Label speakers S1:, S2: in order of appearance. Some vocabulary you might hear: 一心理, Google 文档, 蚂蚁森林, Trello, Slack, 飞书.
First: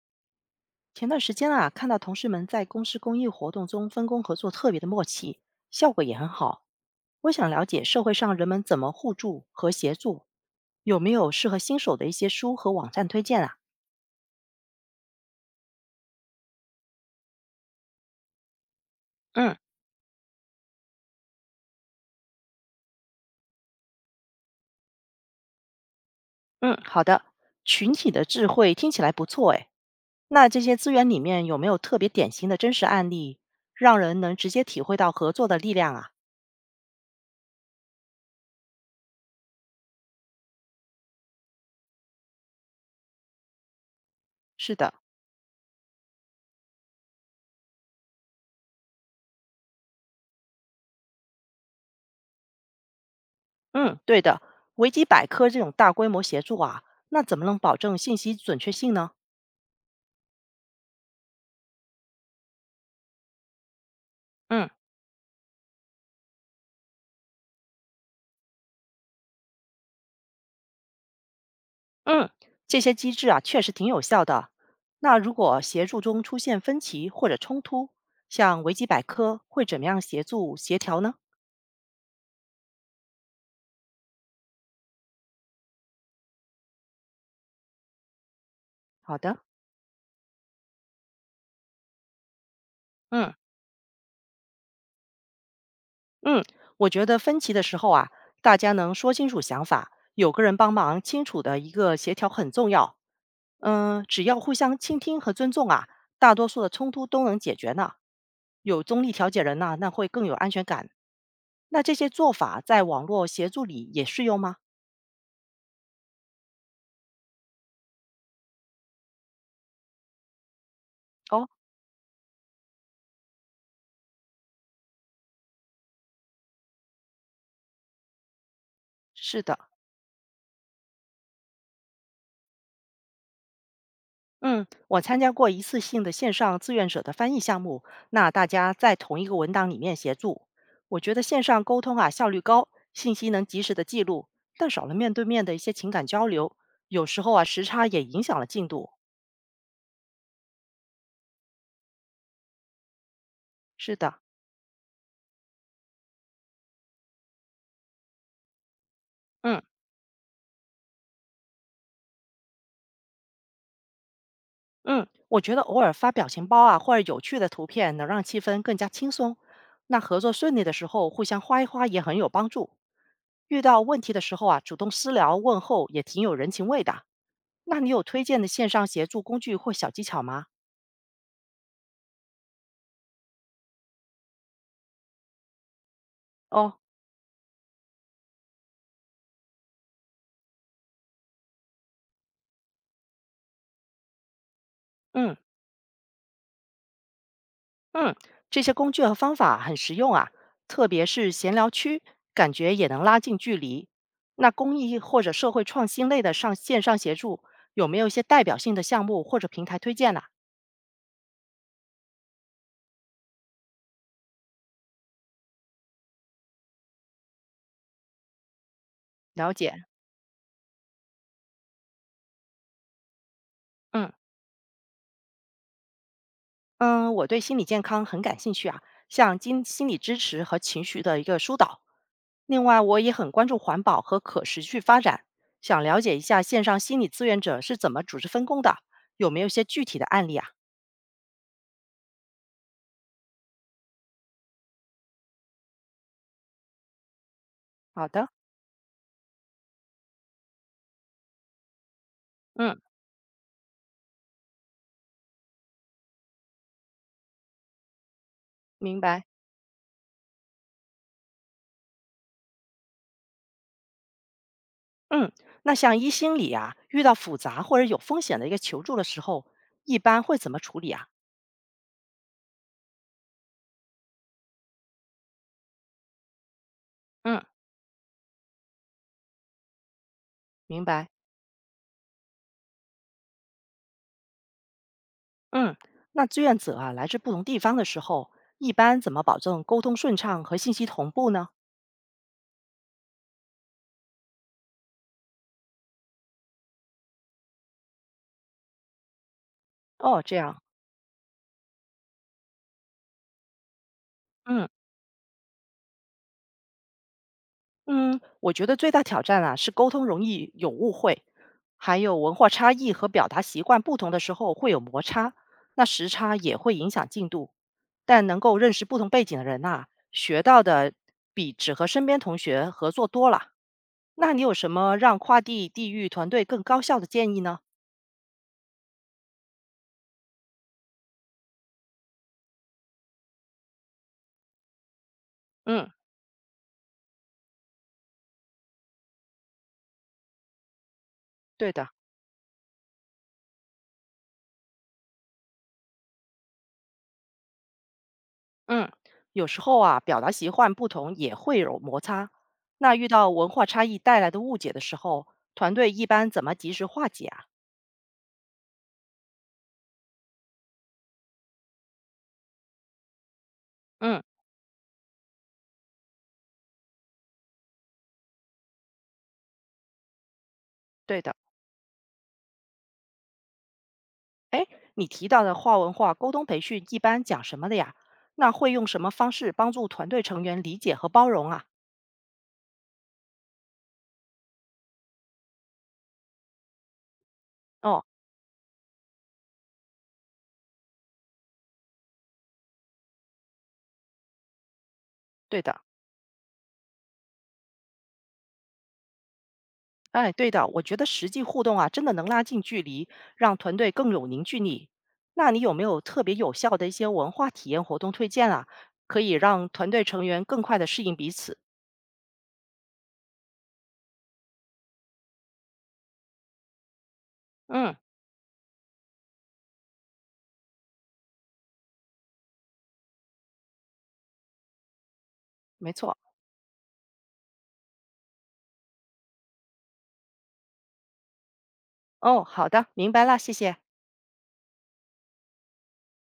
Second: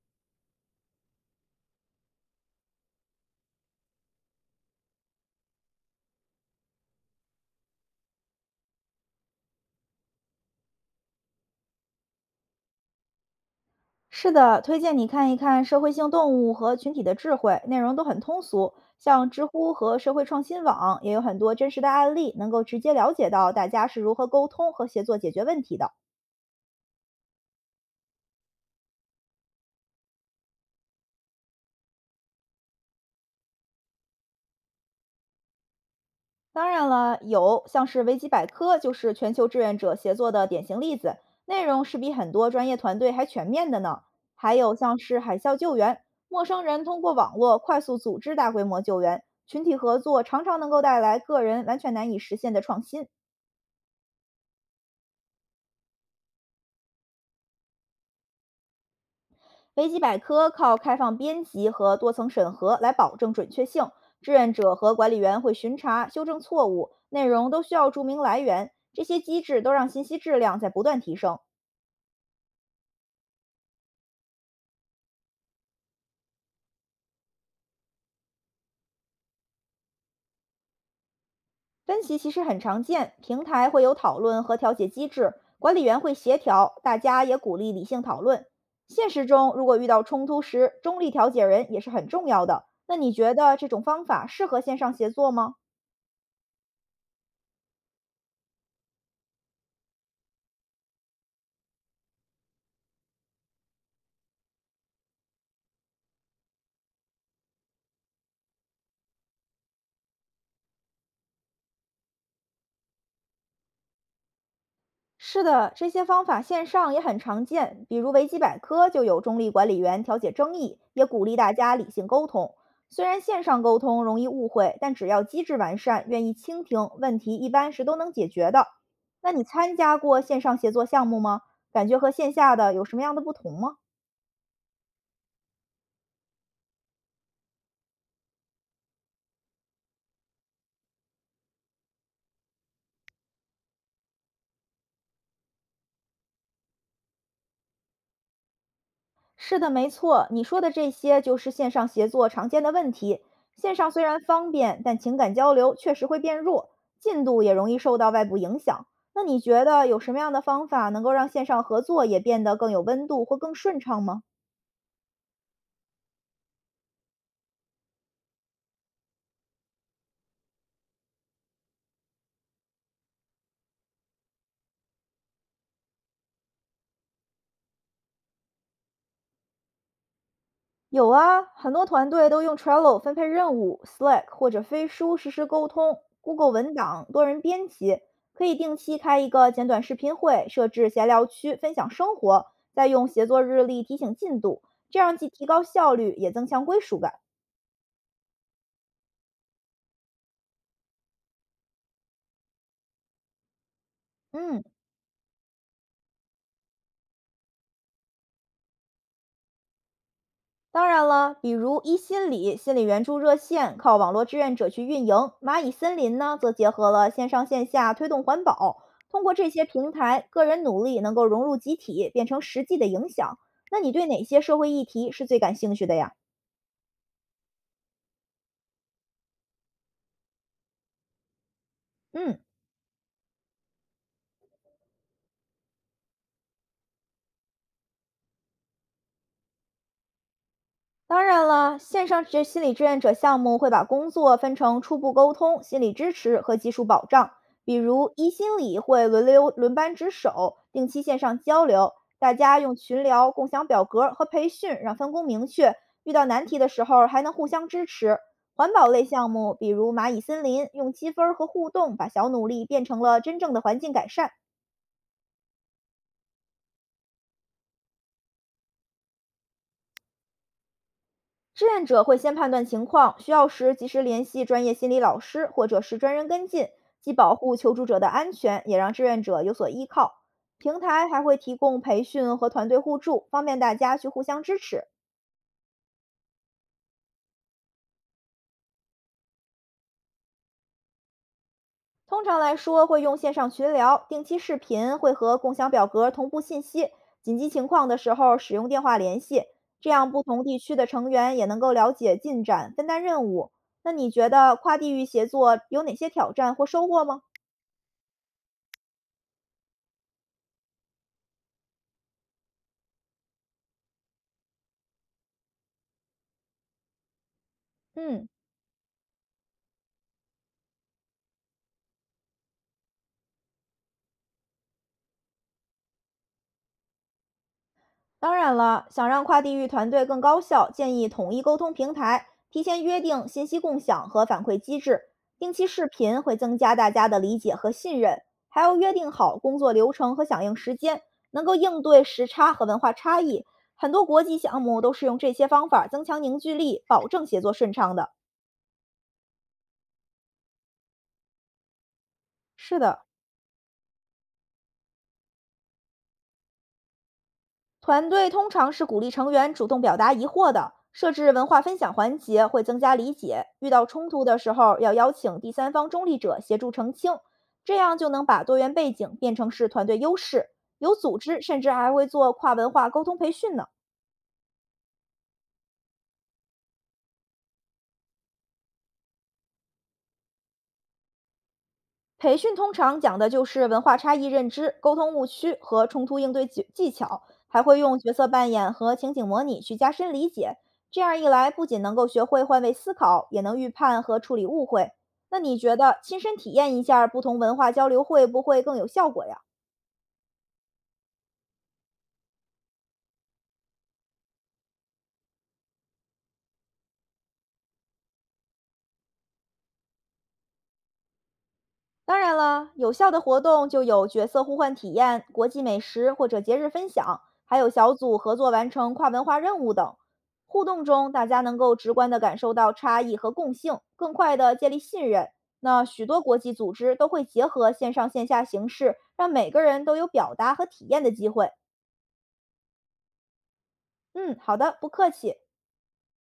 S1: 前段时间啊，看到同事们在公司公益活动中分工合作特别的默契，效果也很好。我想了解社会上人们怎么互助和协助，有没有适合新手的一些书和网站推荐啊？
S2: 是的，推荐你看一看《社会性动物和群体的智慧》，内容都很通俗。像知
S1: 嗯
S2: 乎和社会创新网也有很多真实的案例，能够直接了解到大家是如何沟通和协作解决问题的。
S1: 嗯，好的。群体的智慧听起来不错诶。那这些资源里面有没有特别典型的真实案例，让人能直接体会到合作的力量啊？
S2: 当然了，有像是维基百科就是全球志愿者协作的典型例子，内容是比很多专业团队还全面的呢。还有
S1: 是的，
S2: 像是海啸救援，陌生人通过网络快速组织大规模救援，群体合作常常能够带来个人完全难以实现的创新。
S1: 嗯，对的。维基百科这种大规模协助啊，那怎么能保证信息准确性呢？
S2: 维基百科靠开放编辑和多层审核来保证准确性，志愿
S1: 嗯。
S2: 者和管理员会巡查、修正错误，内容都需要注明来源。这些机制都让信息质量在不断提升。
S1: 嗯，这些机制啊，确实挺有效的。那如果协助中出现分歧或者冲突，像维基百科会怎么样协助协调呢？
S2: 分歧其实很常见，平台会有讨论和调解机制，管理员会协调，大家也鼓励理性讨论。现
S1: 好
S2: 实
S1: 的，
S2: 中，如果遇到冲突时，中立调解人也是很重要的。那你
S1: 嗯
S2: 觉得这种方法适合线上协作吗？
S1: 嗯，我觉得分歧的时候啊，大家能说清楚想法，有个人帮忙清楚的一个协调很重要。嗯，只要互相倾听和尊重啊，大多数的冲突都能解决呢。有中立调解人呢，那会更有安全感。那这些做法在网络协助里也适用吗？
S2: 是的，这些方法线上也很常见，比如维基百科就有中立管理员调解争议，也鼓励
S1: 哦，
S2: 大家理性沟通。虽然线上沟通容易误会，但只要机制完善，愿意倾听，问题一般是都能解决的。那
S1: 是
S2: 你
S1: 的。
S2: 参加过线上协作项目吗？感觉和线下的有什么样的不同吗？
S1: 嗯，我参加过一次性的线上志愿者的翻译项目，那大家在同一个文档里面协助，我觉得线上沟通啊效率高，信息能及时的记录，但少了面对面的一些情感交流，有时候啊时差也影响了进度。
S2: 是的，没错，你说的这些就是线上协作常见的问题。线上
S1: 是
S2: 虽
S1: 的，
S2: 然方便，但情感交流确实会变弱，进度也容易受到外部影响。那你
S1: 嗯
S2: 觉得有什么样的方法能够让线上合作也变得更有温度或更顺畅吗？
S1: 嗯，我觉得偶尔发表情包啊或者有趣的图片，能让气氛更加轻松。那合作顺利的时候，互相花一花也很有帮助。遇到问题的时候啊，主动私聊问候也挺有人情味的。那你有推荐的线上协助工具或小技巧吗？
S2: 有啊，很多团队都用 Trello 分配任务、Slack 或者飞书实时沟通、Google 文
S1: 哦，
S2: 档多人编辑，可以定期开一个简短视频会，设置闲聊区分享生活，再用协作日历提醒进度，这样既
S1: 嗯
S2: 提高效率，也增强归属感。
S1: 嗯，这些工具和方法很实用啊，特别是闲聊区，感觉也能拉近距离。那
S2: 嗯。
S1: 公益或者社会创新类的上线上协助，有没有一些代表性的项目或者平台推荐呢、
S2: 当然了，比如一心理心理援助热线靠网络志愿者去运营，蚂蚁森林呢则结合了线上线下推动环保，通过这
S1: 了
S2: 些
S1: 解，
S2: 平台，个人努力能够融入集体，变成实际的影响。那你对
S1: 嗯。
S2: 哪些社会议题是最感兴趣的呀？
S1: 嗯，我对心理健康很感兴趣啊，像经心理支持和情绪的一个疏导。
S2: 嗯。
S1: 另外，我也很关注环保和可持续发展，想了解一下线上心理志愿者是怎么组织分工的，有没有一些具体的案例啊？
S2: 当然了，线上学心理志愿者项目会把工作分成初步沟通、心理支持和技术保障。比
S1: 好
S2: 如，
S1: 的，
S2: 一心理会轮流轮班值守，定期线上交流，大家用
S1: 嗯
S2: 群聊、共享表格和培训，让分工明确。遇到难题的时候还能互相支持。环保
S1: 明
S2: 类
S1: 白。
S2: 项目，比如蚂蚁森林，用积分儿和互动把小努力变成了真正的环境改善。
S1: 嗯，那像一心理啊，遇到复杂或者有风险的一个求助的时候，一般会怎么处理啊？
S2: 志愿者会先判断情况，需要时及时联系专业心理老师或者是专人跟进，既保
S1: 嗯
S2: 护求助者的安全，也让志愿者有所依靠。平
S1: 明白。
S2: 台还会提供培训和团队互助，方便大家去互相支持。
S1: 嗯，那志愿者啊来自不同地方的时候，一般怎么保证沟通顺畅和信息同步呢？
S2: 通常来说，会用线上群聊、定期视频，会和共享表格同步信息。紧急情况的时候，使用电话联系，这样
S1: 哦，
S2: 不
S1: 这
S2: 同地
S1: 样。
S2: 区的成员也能够了解进展，分担任务。那你觉得
S1: 嗯
S2: 跨地域协作有哪些挑战或收获吗？
S1: 嗯，我觉得最大挑战啊是沟通容易有误会，还有文化差异和表达习惯不同的时候会有摩擦，那时差也会影响进度。但
S2: 嗯。
S1: 能够认识不同背景的人呐、学到的比只和身边同学合作多了。那你有什么让跨地地域团队更高效的建议呢？
S2: 当然了，想让跨地域团队更高效，建议统一沟通平台，提前约定信息共享和反馈机制，定期
S1: 嗯，
S2: 视频会增加大家的理解和信任，还要约定好工作流程和响应时间，能够
S1: 对
S2: 应
S1: 的，
S2: 对时差和文化差异。很多国际项目都是用这些方法增强凝聚力，保证协作顺畅的。
S1: 嗯，有时候啊，表达习惯不同也会有摩擦。
S2: 是
S1: 那
S2: 的，
S1: 遇到文化差异带来的误解的时候，团队一般怎么及时化解啊？
S2: 团队通常是鼓励成员主动表达疑惑的，设置文化分享环节会增加理解。遇到冲
S1: 嗯，
S2: 突的时候，要邀请第三方中立者协助澄清，这样就能把多元背景变成是团队优势。有组
S1: 对的。
S2: 织甚至还会做跨文化沟通培训呢。
S1: 哎，你提到的跨文化沟通培训一般讲什么的呀？那会用什么方式帮助团队成员理解和包容啊？
S2: 培训通常讲的就是文化差异认知、沟通误区和冲突应对技巧，还会用
S1: 哦，
S2: 角色扮演和情景模拟去加深理解。这样一来，不仅能够学会换位思考，也能预判和处理误会。那你
S1: 对
S2: 觉
S1: 的。
S2: 得亲身体验一下不同文化交流会不会更有效果呀？
S1: 哎，对的，我觉得实际互动啊，真的能拉近距离，让团队更有凝聚力。那你有没有特别有效的一些文化体验活动推荐啊？可以让团队成员更快的适应彼此。
S2: 当然了，有效的活动就有角色互换体验、国际美食或者节日分享，还有
S1: 嗯，
S2: 小组合作完成跨文化任务等。互动中，大家能够直观地感受到差异和共性，更快地建立信任。那
S1: 没
S2: 许
S1: 错。
S2: 多国际组织都会结合线上线下形式，让每个人都有表达和体验的机会。
S1: 哦，好的，明白了，谢谢。
S2: 嗯，好的，不客气。